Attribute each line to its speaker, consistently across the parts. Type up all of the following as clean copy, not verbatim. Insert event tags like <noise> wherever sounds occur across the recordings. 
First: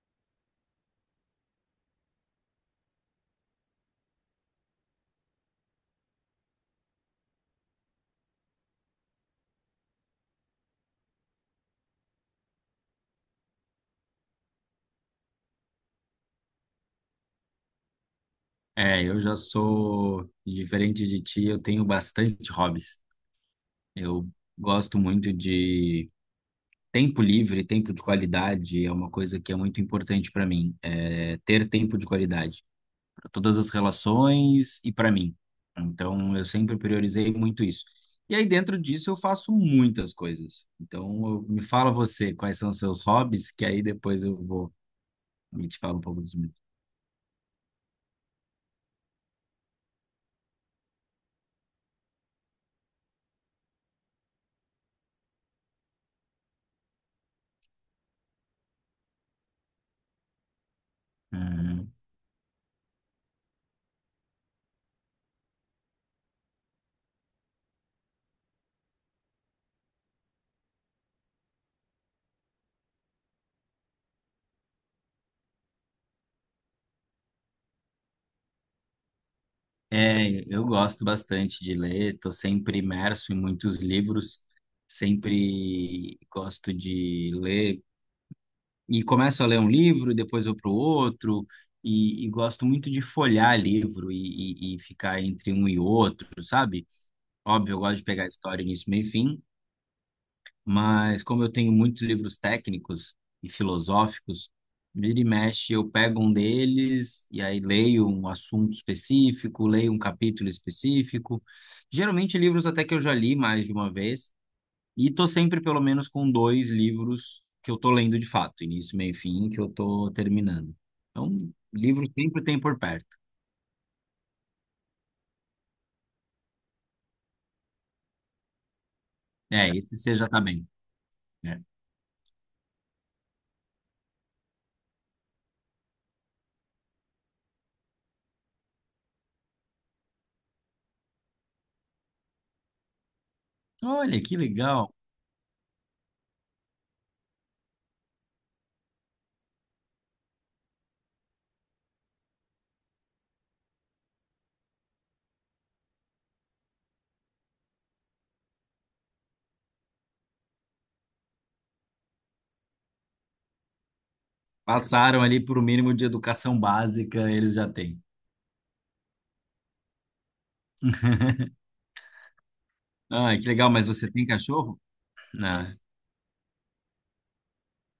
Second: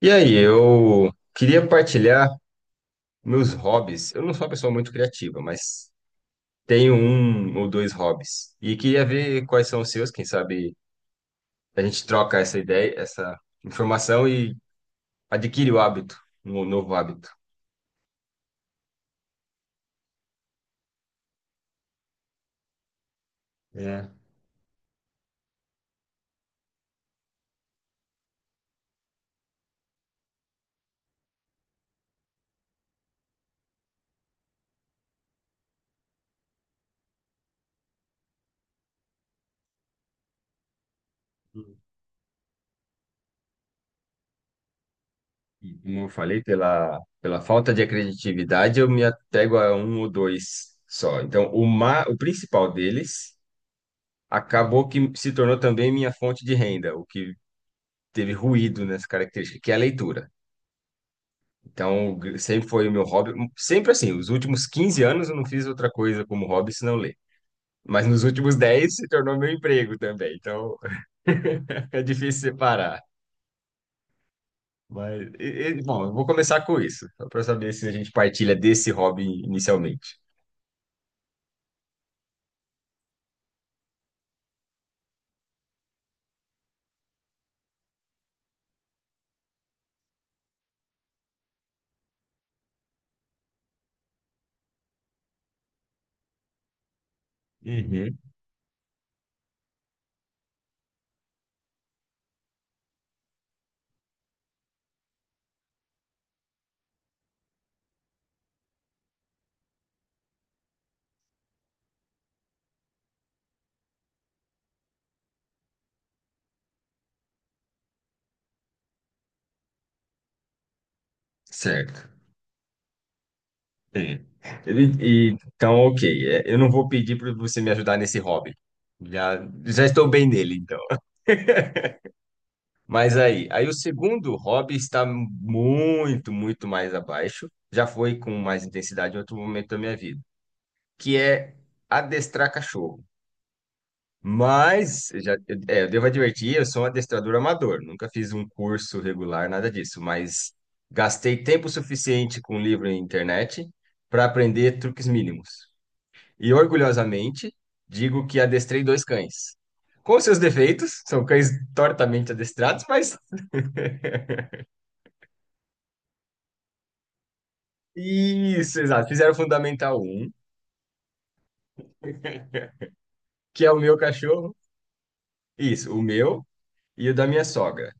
Speaker 1: E aí, eu queria partilhar meus hobbies. Eu não sou uma pessoa muito criativa, mas tenho um ou dois hobbies. E queria ver quais são os seus, quem sabe a gente troca essa ideia, essa informação e adquire o hábito, um novo hábito.
Speaker 2: É, eu já sou diferente de ti, eu tenho bastante hobbies.
Speaker 1: É.
Speaker 2: Eu gosto muito de tempo livre, tempo de qualidade, é uma coisa que é muito importante para mim, é ter tempo de qualidade para todas as relações e para mim. Então, eu sempre priorizei muito isso. E aí, dentro disso, eu faço muitas coisas. Então, me fala você, quais são os seus hobbies, que aí depois eu vou me
Speaker 1: E
Speaker 2: te falo
Speaker 1: como
Speaker 2: um
Speaker 1: eu
Speaker 2: pouco dos
Speaker 1: falei, pela falta de criatividade, eu me apego a um ou dois só. Então, o principal deles acabou que se tornou também minha fonte de renda, o que teve ruído nessa característica, que é a leitura.
Speaker 2: meus.
Speaker 1: Então, sempre foi o meu hobby. Sempre assim, os últimos 15 anos eu não fiz outra coisa como hobby senão ler. Mas nos últimos 10 se tornou meu emprego também. Então, <laughs> é difícil separar. Mas, bom, eu vou começar com isso, só para saber se a gente partilha desse hobby inicialmente.
Speaker 2: É, eu gosto bastante de ler, estou sempre imerso em muitos livros, sempre gosto de ler e começo a ler um livro, depois vou para o outro, e gosto muito de folhear livro e ficar entre um e outro, sabe? Óbvio, eu gosto de
Speaker 1: Uhum.
Speaker 2: pegar a história início, meio e fim, mas como eu tenho muitos livros técnicos e filosóficos, vira e mexe, eu pego um deles e aí leio um assunto específico, leio um capítulo específico. Geralmente livros até que eu já li mais de uma vez, e tô sempre pelo menos com dois livros que eu tô lendo de fato, início, meio e fim, que eu tô terminando. Então,
Speaker 1: Certo.
Speaker 2: livro sempre tem por perto.
Speaker 1: É. E- então, ok. Eu não vou pedir para você me ajudar nesse hobby. Já,
Speaker 2: É,
Speaker 1: já
Speaker 2: esse
Speaker 1: estou
Speaker 2: você
Speaker 1: bem
Speaker 2: já tá
Speaker 1: nele,
Speaker 2: bem,
Speaker 1: então.
Speaker 2: né?
Speaker 1: Mas aí o segundo hobby está muito, muito mais abaixo. Já foi com mais intensidade em outro momento da minha vida, que é adestrar cachorro.
Speaker 2: Olha, que legal.
Speaker 1: Mas já, eu devo advertir, eu sou um adestrador amador, nunca fiz um curso regular, nada disso, mas gastei tempo suficiente com livro e internet para aprender truques mínimos. E orgulhosamente digo que adestrei dois cães. Com seus defeitos, são cães tortamente adestrados, mas.
Speaker 2: Passaram ali por um mínimo de educação básica, eles já têm.
Speaker 1: Isso, exato. Fizeram o Fundamental um,
Speaker 2: Ah, que
Speaker 1: que é
Speaker 2: legal,
Speaker 1: o
Speaker 2: mas
Speaker 1: meu
Speaker 2: você tem
Speaker 1: cachorro.
Speaker 2: cachorro? Ah,
Speaker 1: Isso, o meu e o da minha sogra.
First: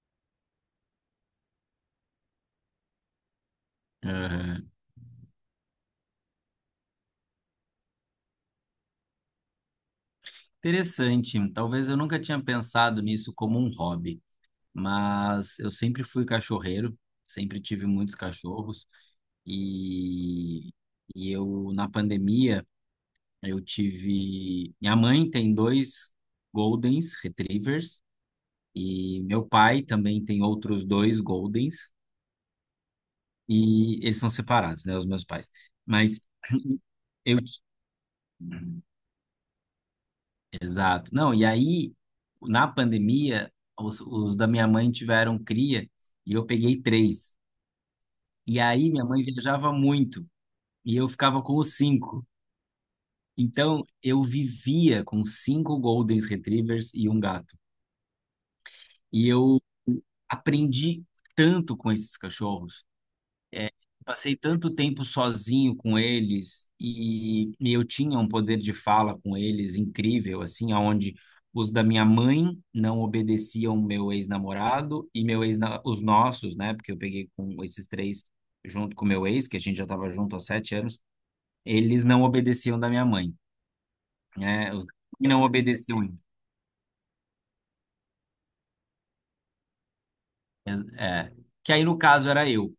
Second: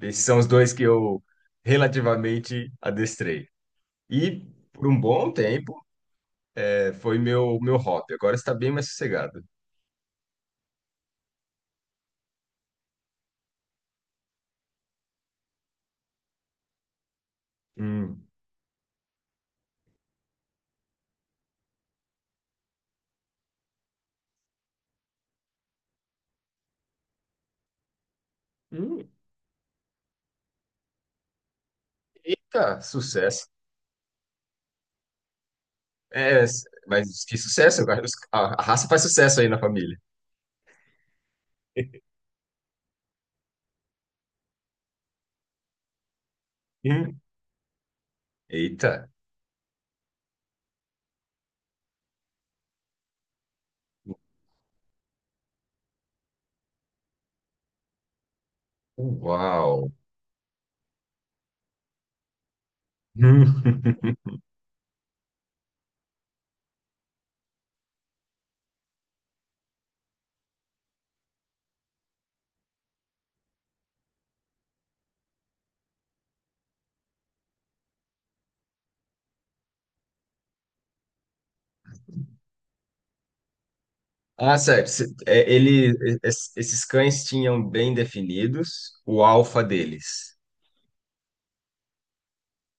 Speaker 1: Esses são os dois que eu relativamente adestrei. E
Speaker 2: aham.
Speaker 1: por um bom tempo foi meu hobby. Agora está bem mais sossegado.
Speaker 2: Interessante. Talvez eu nunca tinha pensado nisso como um hobby, mas eu sempre fui cachorreiro, sempre tive muitos
Speaker 1: Hum.
Speaker 2: cachorros e, e eu na pandemia eu tive. Minha mãe tem dois Goldens Retrievers
Speaker 1: Hum.
Speaker 2: e meu pai também tem outros dois Goldens
Speaker 1: Eita, sucesso.
Speaker 2: e eles são separados, né, os meus pais. Mas
Speaker 1: É,
Speaker 2: <clears throat>
Speaker 1: mas que sucesso, cara. A
Speaker 2: eu
Speaker 1: raça faz sucesso aí na família.
Speaker 2: Exato. Não, e aí,
Speaker 1: <laughs>
Speaker 2: na pandemia, os da minha mãe tiveram cria e eu peguei
Speaker 1: Hum.
Speaker 2: três. E aí,
Speaker 1: Eita.
Speaker 2: minha mãe viajava muito e eu ficava com os cinco. Então, eu vivia com cinco Golden Retrievers e um gato. E eu
Speaker 1: Uau.
Speaker 2: aprendi tanto com esses cachorros. É,
Speaker 1: Hum. <laughs>
Speaker 2: passei tanto tempo sozinho com eles e eu tinha um poder de fala com eles incrível, assim, aonde os da minha mãe não obedeciam meu ex-namorado e meu ex, os nossos, né? Porque eu peguei com esses três junto com meu ex, que a gente já estava junto há 7 anos, eles não obedeciam da minha mãe,
Speaker 1: Ah,
Speaker 2: né? Os
Speaker 1: certo.
Speaker 2: da minha mãe não obedeciam.
Speaker 1: Esses cães tinham bem definidos o alfa deles.
Speaker 2: É, que aí no caso era eu,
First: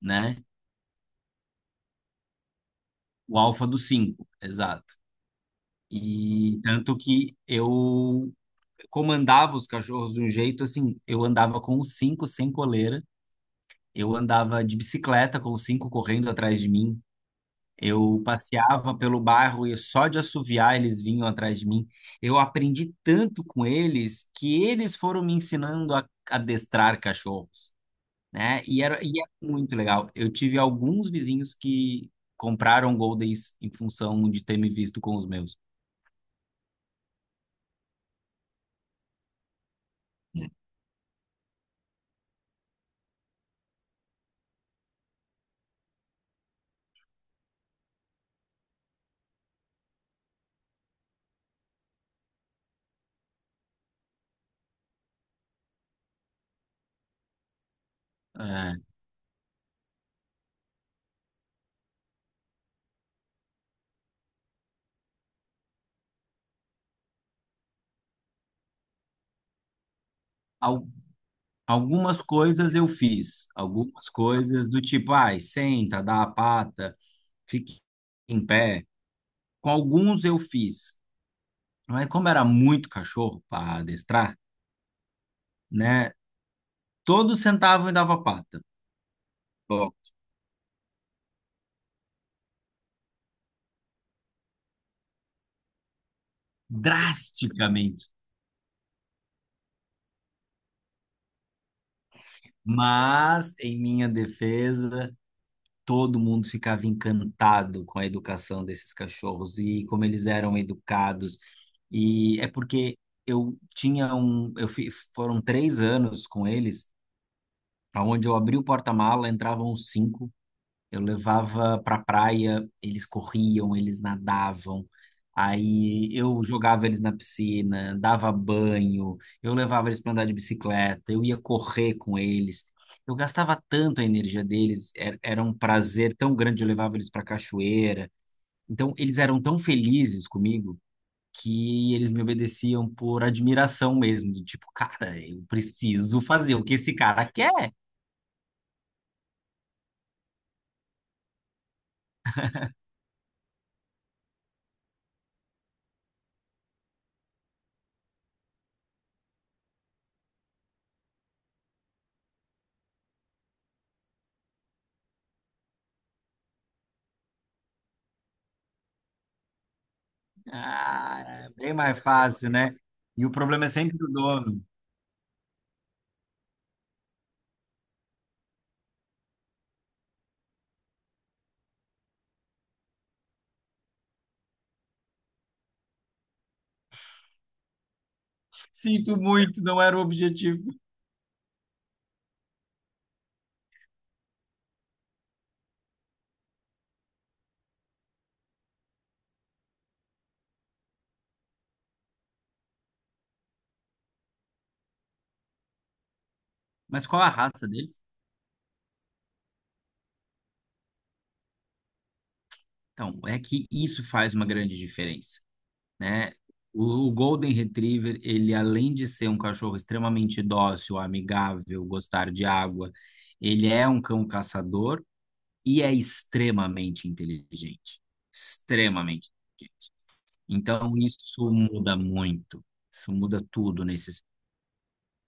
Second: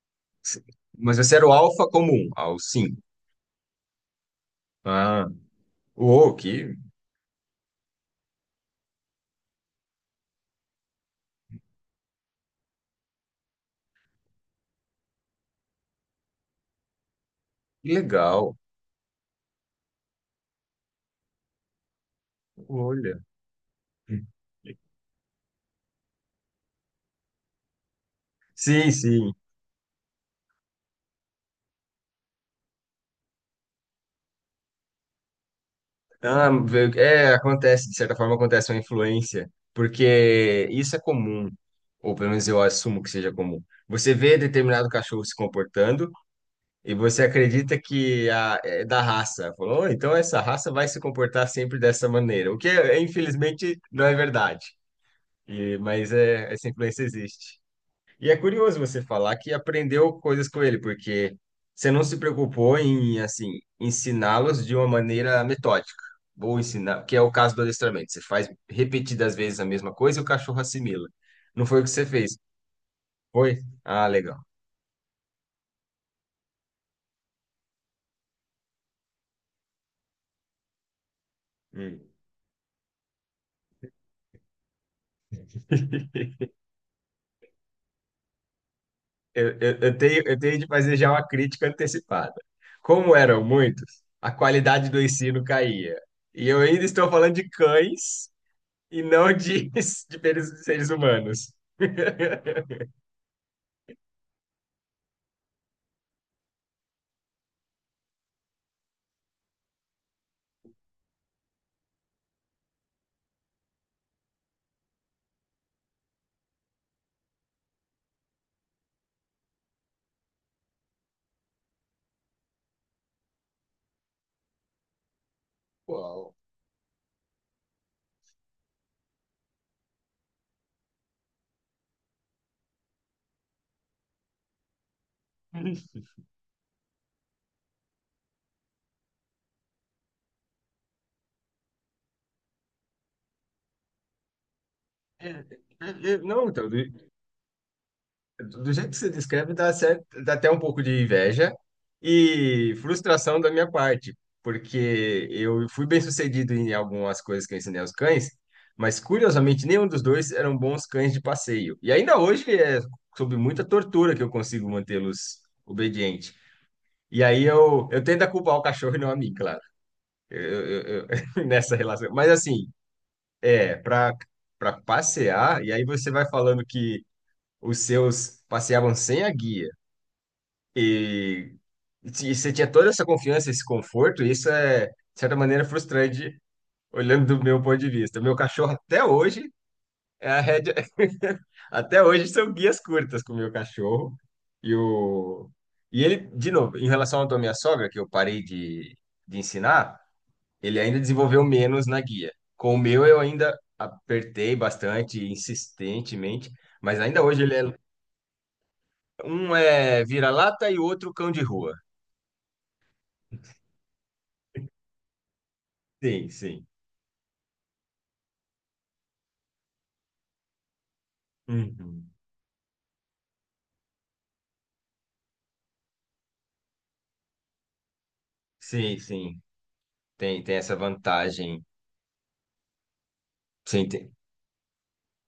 Speaker 2: né?
Speaker 1: Se- Mas esse era o alfa comum, o cinco.
Speaker 2: O alfa dos cinco, exato.
Speaker 1: Ah, uou,
Speaker 2: E
Speaker 1: que
Speaker 2: tanto que eu comandava os cachorros de um jeito assim, eu andava com os cinco sem coleira, eu andava de bicicleta com os cinco correndo atrás de mim, eu
Speaker 1: legal.
Speaker 2: passeava pelo bairro e só de assoviar eles vinham atrás de mim. Eu aprendi
Speaker 1: Olha.
Speaker 2: tanto com eles que eles foram me ensinando a adestrar cachorros, né?
Speaker 1: Sim,
Speaker 2: E era
Speaker 1: sim.
Speaker 2: muito legal. Eu tive alguns vizinhos que compraram Goldens em função de ter me visto com os meus.
Speaker 1: Ah, acontece, de certa forma acontece uma influência, porque isso é comum, ou pelo menos eu assumo que seja comum. Você vê determinado cachorro se comportando, e você acredita que é da raça? Falou, "Oh, então essa raça vai se comportar sempre dessa maneira." O que, infelizmente, não é verdade. E, mas essa influência existe. E é
Speaker 2: É,
Speaker 1: curioso você falar que aprendeu coisas com ele, porque você não se preocupou em, assim, ensiná-los de uma maneira metódica. Vou ensinar, que é o caso do adestramento. Você faz repetidas vezes a mesma coisa e o cachorro assimila. Não foi o que você
Speaker 2: algumas
Speaker 1: fez,
Speaker 2: coisas eu fiz,
Speaker 1: foi? Ah,
Speaker 2: algumas
Speaker 1: legal.
Speaker 2: coisas do tipo, ai, senta, dá a pata, fique em pé. Com alguns eu fiz,
Speaker 1: Hum.
Speaker 2: mas como era muito cachorro para adestrar, né?
Speaker 1: <laughs>
Speaker 2: Todos sentavam e dava pata,
Speaker 1: Eu, eu,
Speaker 2: ó,
Speaker 1: eu tenho, eu tenho de fazer já uma crítica antecipada. Como eram muitos, a qualidade do ensino caía. E eu ainda estou falando de
Speaker 2: drasticamente.
Speaker 1: cães e não de, <laughs> de seres humanos. <laughs>
Speaker 2: Mas, em minha defesa, todo mundo ficava encantado com a educação desses cachorros e como eles eram educados. E é porque eu tinha um, eu fi, foram 3 anos com eles, aonde eu abri o porta-mala, entravam cinco, eu levava pra praia, eles corriam, eles nadavam. Aí
Speaker 1: Uau.
Speaker 2: eu jogava eles na piscina, dava banho, eu levava eles para andar de bicicleta, eu ia correr com eles. Eu gastava tanto a energia deles, era, era um prazer tão grande, eu levava eles para cachoeira. Então eles eram tão felizes comigo que eles me obedeciam por admiração mesmo, do tipo, cara,
Speaker 1: É,
Speaker 2: eu
Speaker 1: é, é,
Speaker 2: preciso
Speaker 1: não,
Speaker 2: fazer o
Speaker 1: então,
Speaker 2: que esse cara quer.
Speaker 1: do jeito que você descreve, dá certo, dá até um pouco de inveja e frustração da minha parte, porque eu fui bem sucedido em algumas coisas que eu ensinei aos cães, mas curiosamente nenhum dos dois eram bons cães de passeio. E ainda hoje é sob muita tortura que eu consigo mantê-los obedientes. E aí eu tento a culpar o cachorro e não a mim, claro, eu
Speaker 2: Ah,
Speaker 1: <laughs>
Speaker 2: é bem
Speaker 1: nessa
Speaker 2: mais
Speaker 1: relação. Mas
Speaker 2: fácil,
Speaker 1: assim,
Speaker 2: né? E o problema é sempre do
Speaker 1: para
Speaker 2: dono.
Speaker 1: passear, e aí você vai falando que os seus passeavam sem a guia. E, se você tinha toda essa confiança, esse conforto, isso é, de certa maneira, frustrante, olhando do meu ponto de vista. Meu cachorro, até
Speaker 2: Sinto
Speaker 1: hoje,
Speaker 2: muito, não era o
Speaker 1: é a
Speaker 2: objetivo.
Speaker 1: rédea. <laughs> Até hoje são guias curtas com o meu cachorro. E, o... e ele, de novo, em relação à tua minha sogra, que eu parei de ensinar, ele ainda desenvolveu menos na guia. Com o meu, eu ainda apertei bastante, insistentemente, mas
Speaker 2: Mas
Speaker 1: ainda
Speaker 2: qual a
Speaker 1: hoje ele é.
Speaker 2: raça deles?
Speaker 1: Um é vira-lata e o outro cão de rua.
Speaker 2: Então, é que isso faz uma grande diferença,
Speaker 1: Sim,
Speaker 2: né?
Speaker 1: sim.
Speaker 2: O Golden Retriever, ele além de ser um cachorro extremamente dócil, amigável,
Speaker 1: Uhum.
Speaker 2: gostar de água, ele é um cão caçador e é extremamente inteligente.
Speaker 1: Sim,
Speaker 2: Extremamente.
Speaker 1: sim. Tem essa
Speaker 2: Então, isso
Speaker 1: vantagem.
Speaker 2: muda muito. Isso muda tudo
Speaker 1: Sim, tem,
Speaker 2: nesse.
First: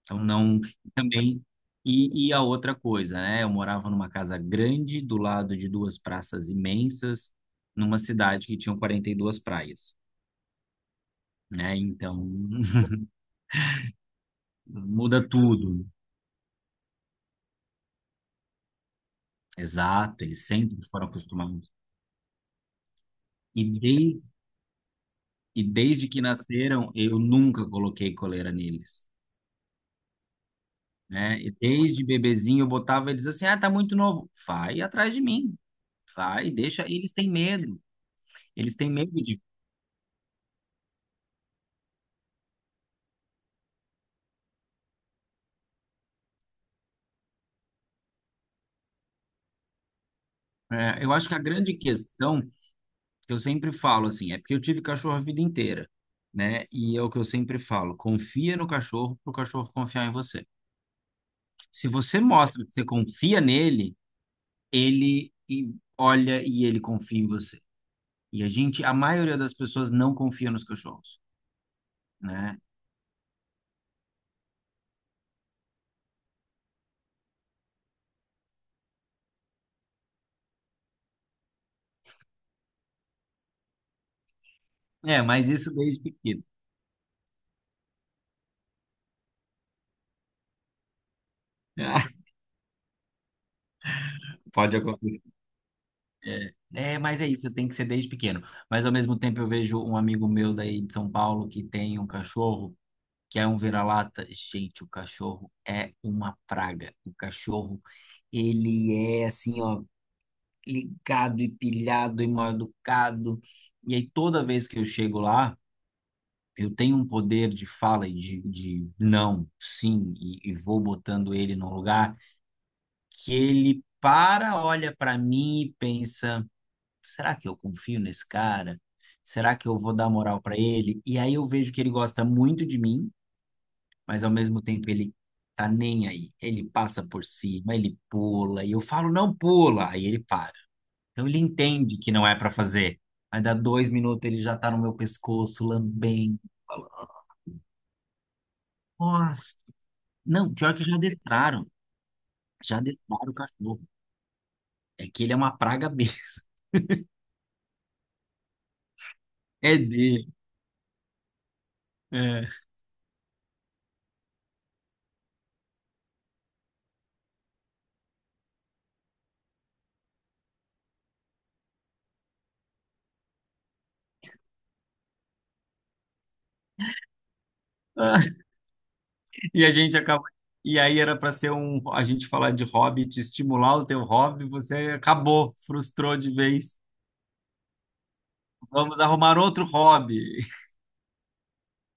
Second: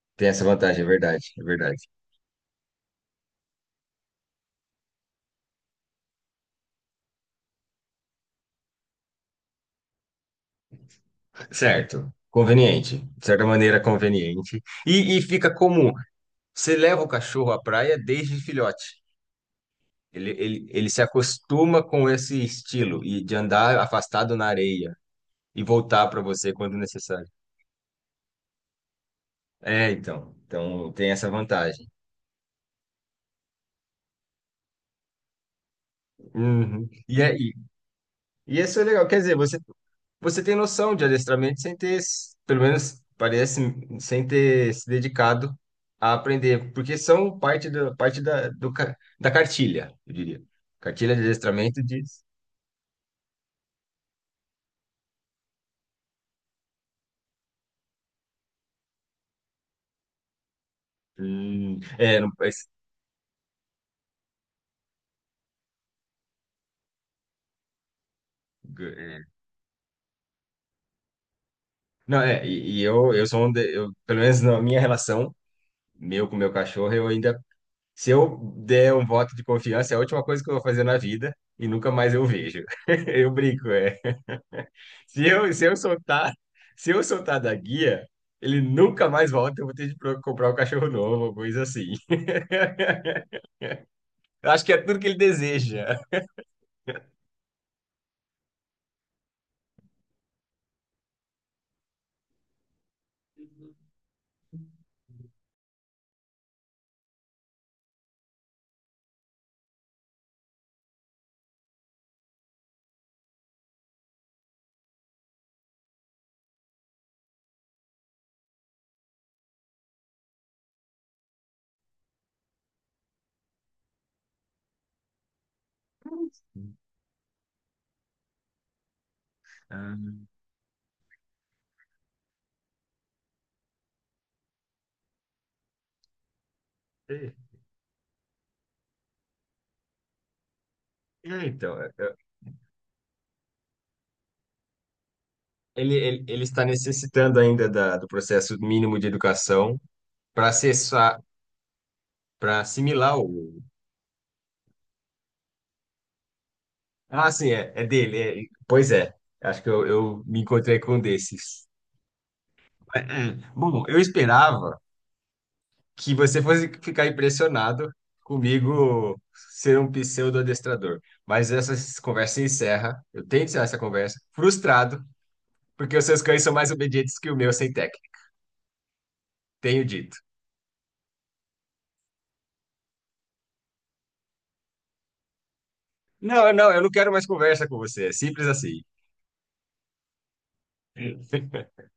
Speaker 2: Então
Speaker 1: tem essa
Speaker 2: não
Speaker 1: vantagem, é verdade, é
Speaker 2: também
Speaker 1: verdade.
Speaker 2: e a outra coisa, né? Eu morava numa casa grande do lado de duas praças imensas, numa cidade que tinha 42 praias, né?
Speaker 1: Certo.
Speaker 2: Então
Speaker 1: Conveniente. De certa maneira, conveniente.
Speaker 2: <laughs>
Speaker 1: E,
Speaker 2: muda
Speaker 1: e fica
Speaker 2: tudo.
Speaker 1: comum. Você leva o cachorro à praia desde filhote.
Speaker 2: Exato,
Speaker 1: Ele,
Speaker 2: eles
Speaker 1: ele,
Speaker 2: sempre
Speaker 1: ele se
Speaker 2: foram acostumados.
Speaker 1: acostuma com esse estilo e de
Speaker 2: E
Speaker 1: andar
Speaker 2: desde,
Speaker 1: afastado na areia e
Speaker 2: e
Speaker 1: voltar
Speaker 2: desde
Speaker 1: para
Speaker 2: que
Speaker 1: você quando
Speaker 2: nasceram, eu
Speaker 1: necessário.
Speaker 2: nunca coloquei coleira neles,
Speaker 1: É, então. Então, tem essa
Speaker 2: né? E
Speaker 1: vantagem.
Speaker 2: desde bebezinho eu botava eles assim: "Ah, tá muito novo. Vai atrás de mim. Vai, deixa,
Speaker 1: Uhum.
Speaker 2: eles têm medo.
Speaker 1: E
Speaker 2: Eles
Speaker 1: isso é
Speaker 2: têm
Speaker 1: legal.
Speaker 2: medo
Speaker 1: Quer dizer,
Speaker 2: de
Speaker 1: você tem noção de adestramento sem ter, pelo menos parece, sem ter se dedicado a aprender, porque são parte da cartilha, eu diria.
Speaker 2: É, eu
Speaker 1: Cartilha de
Speaker 2: acho que a grande
Speaker 1: adestramento diz.
Speaker 2: questão que eu sempre falo assim, é porque eu tive cachorro a vida inteira, né? E é o que eu sempre falo, confia no cachorro para o cachorro confiar em você. Se você
Speaker 1: Não,
Speaker 2: mostra
Speaker 1: mas-
Speaker 2: que você confia nele, olha e ele confia em você. E a gente, a
Speaker 1: é,
Speaker 2: maioria das pessoas não confia nos cachorros,
Speaker 1: não,
Speaker 2: né?
Speaker 1: eu sou um, eu, pelo menos na minha relação, meu com meu cachorro, eu ainda, se eu der um voto de confiança, é a última coisa que eu vou fazer na vida e nunca mais eu vejo. <laughs> Eu brinco, é.
Speaker 2: É,
Speaker 1: Se
Speaker 2: mas
Speaker 1: eu, se
Speaker 2: isso
Speaker 1: eu
Speaker 2: desde
Speaker 1: soltar,
Speaker 2: pequeno.
Speaker 1: se eu soltar da guia, ele nunca mais volta, eu vou ter de comprar um cachorro novo, ou coisa
Speaker 2: <laughs>
Speaker 1: assim.
Speaker 2: Ah,
Speaker 1: <laughs> Eu acho que é
Speaker 2: pode
Speaker 1: tudo que ele
Speaker 2: acontecer.
Speaker 1: deseja.
Speaker 2: É, é, mas é isso, tem que ser desde pequeno. Mas ao mesmo tempo eu vejo um amigo meu daí de São Paulo que tem um cachorro que é um vira-lata. Gente, o cachorro é uma praga. O cachorro, ele é assim, ó, ligado e pilhado e mal educado. E aí, toda vez que eu chego lá, eu tenho um poder de fala e de não, sim, e vou botando ele no lugar, que ele para, olha para mim e pensa: será que eu confio nesse cara? Será que eu vou dar
Speaker 1: Ah,
Speaker 2: moral para ele? E aí eu vejo que ele gosta muito de mim, mas ao mesmo tempo ele tá nem aí. Ele passa por
Speaker 1: é,
Speaker 2: cima, ele pula, e eu falo, não pula, aí ele para. Então ele
Speaker 1: então,
Speaker 2: entende que não é pra fazer. Aí dá 2 minutos, ele já tá no meu pescoço,
Speaker 1: ele, ele,
Speaker 2: lambendo.
Speaker 1: ele está
Speaker 2: Falando,
Speaker 1: necessitando ainda da, do processo mínimo de
Speaker 2: nossa,
Speaker 1: educação para
Speaker 2: não, pior que já
Speaker 1: acessar,
Speaker 2: adestraram.
Speaker 1: para
Speaker 2: Já
Speaker 1: assimilar
Speaker 2: adestraram o
Speaker 1: o.
Speaker 2: cachorro. É que ele é uma praga B. <laughs>
Speaker 1: Ah, sim, é dele. Pois é, acho que
Speaker 2: É
Speaker 1: eu
Speaker 2: dele.
Speaker 1: me encontrei com um desses.
Speaker 2: É.
Speaker 1: É, é, bom, eu esperava que você fosse ficar impressionado comigo ser um pseudo-adestrador. Mas essa conversa se encerra. Eu tenho que encerrar essa conversa. Frustrado, porque os seus cães são mais obedientes que o meu sem técnica.
Speaker 2: Ah, e a
Speaker 1: Tenho
Speaker 2: gente
Speaker 1: dito.
Speaker 2: acaba. E aí era pra ser um. A gente falar de hobby, te estimular o teu hobby, você acabou, frustrou de
Speaker 1: Não, não,
Speaker 2: vez.
Speaker 1: eu não quero mais conversa com você. É simples assim.
Speaker 2: Vamos arrumar outro hobby.
Speaker 1: <laughs>